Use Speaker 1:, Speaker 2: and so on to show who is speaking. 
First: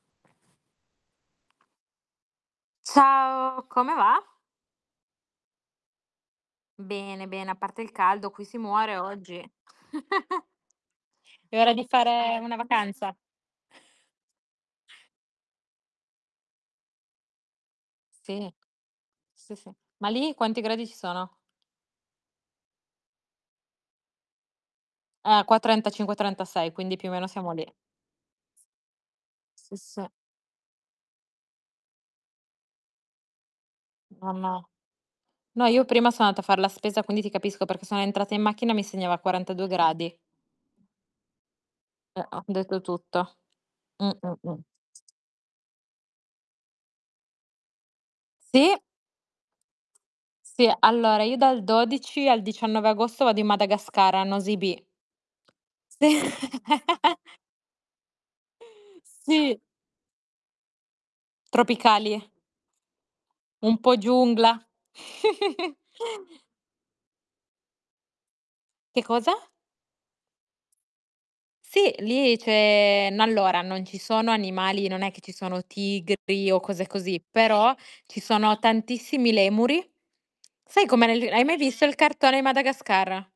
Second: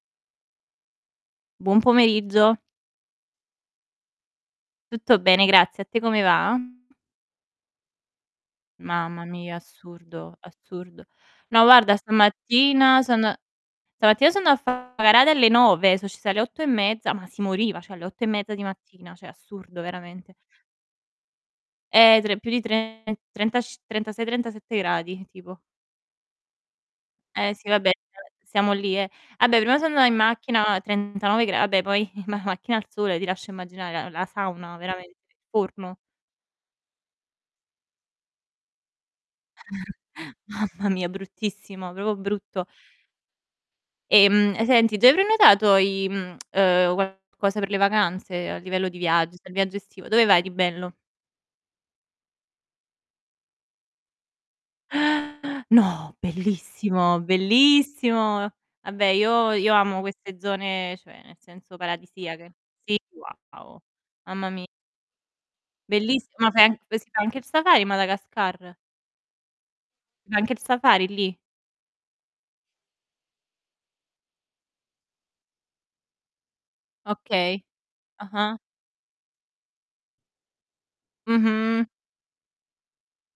Speaker 1: Buon pomeriggio.
Speaker 2: Ciao, come va?
Speaker 1: Tutto bene grazie, a te come va?
Speaker 2: Bene, bene. A parte il caldo, qui si muore
Speaker 1: Mamma
Speaker 2: oggi.
Speaker 1: mia, assurdo, assurdo.
Speaker 2: È
Speaker 1: No,
Speaker 2: ora di
Speaker 1: guarda
Speaker 2: fare una
Speaker 1: stamattina
Speaker 2: vacanza.
Speaker 1: son stamattina so andata a fare una gara alle 9, so' ci sa alle 8 e mezza, ma si moriva, cioè alle 8 e
Speaker 2: Sì.
Speaker 1: mezza di mattina, cioè
Speaker 2: Sì, sì.
Speaker 1: assurdo
Speaker 2: Ma lì
Speaker 1: veramente.
Speaker 2: quanti gradi ci sono?
Speaker 1: Eh, tre più di 3, trentac 36, 37 gradi
Speaker 2: Eh,
Speaker 1: tipo.
Speaker 2: qua 35, 36, quindi più o meno siamo
Speaker 1: Eh sì,
Speaker 2: lì.
Speaker 1: vabbè, s siamo lì, eh. Vabbè, prima
Speaker 2: Sì,
Speaker 1: sono andata
Speaker 2: sì.
Speaker 1: in macchina 39 gra vabbè poi in ma macchina al sole ti lascio immaginare l la
Speaker 2: No, no.
Speaker 1: sauna veramente,
Speaker 2: No, io
Speaker 1: forno.
Speaker 2: prima sono andata a far la spesa, quindi ti capisco perché sono entrata in macchina e mi segnava 42 gradi.
Speaker 1: Mamma mia bruttissimo, proprio
Speaker 2: Eh, ho
Speaker 1: brutto.
Speaker 2: detto tutto. Mh, mh,
Speaker 1: Ehm,
Speaker 2: mh.
Speaker 1: senti, ti hai prenotato i mhmm, uhm, qualcosa per le vacanze a
Speaker 2: Sì!
Speaker 1: livello di viaggi, del viaggio estivo? Dove vai di
Speaker 2: Sì,
Speaker 1: bello?
Speaker 2: allora io dal 12 al 19 agosto vado in Madagascar, a Nosy Be.
Speaker 1: Eh!
Speaker 2: Sì.
Speaker 1: No! Bellissimo! Bellissimo! Vabbè io
Speaker 2: Sì.
Speaker 1: io amo queste zone, cioè, nel senso
Speaker 2: Tropicali.
Speaker 1: paradisiache. Sì, wow,
Speaker 2: Un po'
Speaker 1: mamma
Speaker 2: giungla.
Speaker 1: mi Bellissima, fai anche sa anche il Safari in Madagascar?
Speaker 2: Che cosa?
Speaker 1: C'è anche il Safari lì?
Speaker 2: Sì lì c'è n allora, non ci sono animali, non è che ci sono tigri o cose così,
Speaker 1: Okay,
Speaker 2: però ci sono
Speaker 1: ah-ah.
Speaker 2: tantissimi lemuri. Sai come l hai mai visto
Speaker 1: Mh-mh.
Speaker 2: il cartone Madagascar?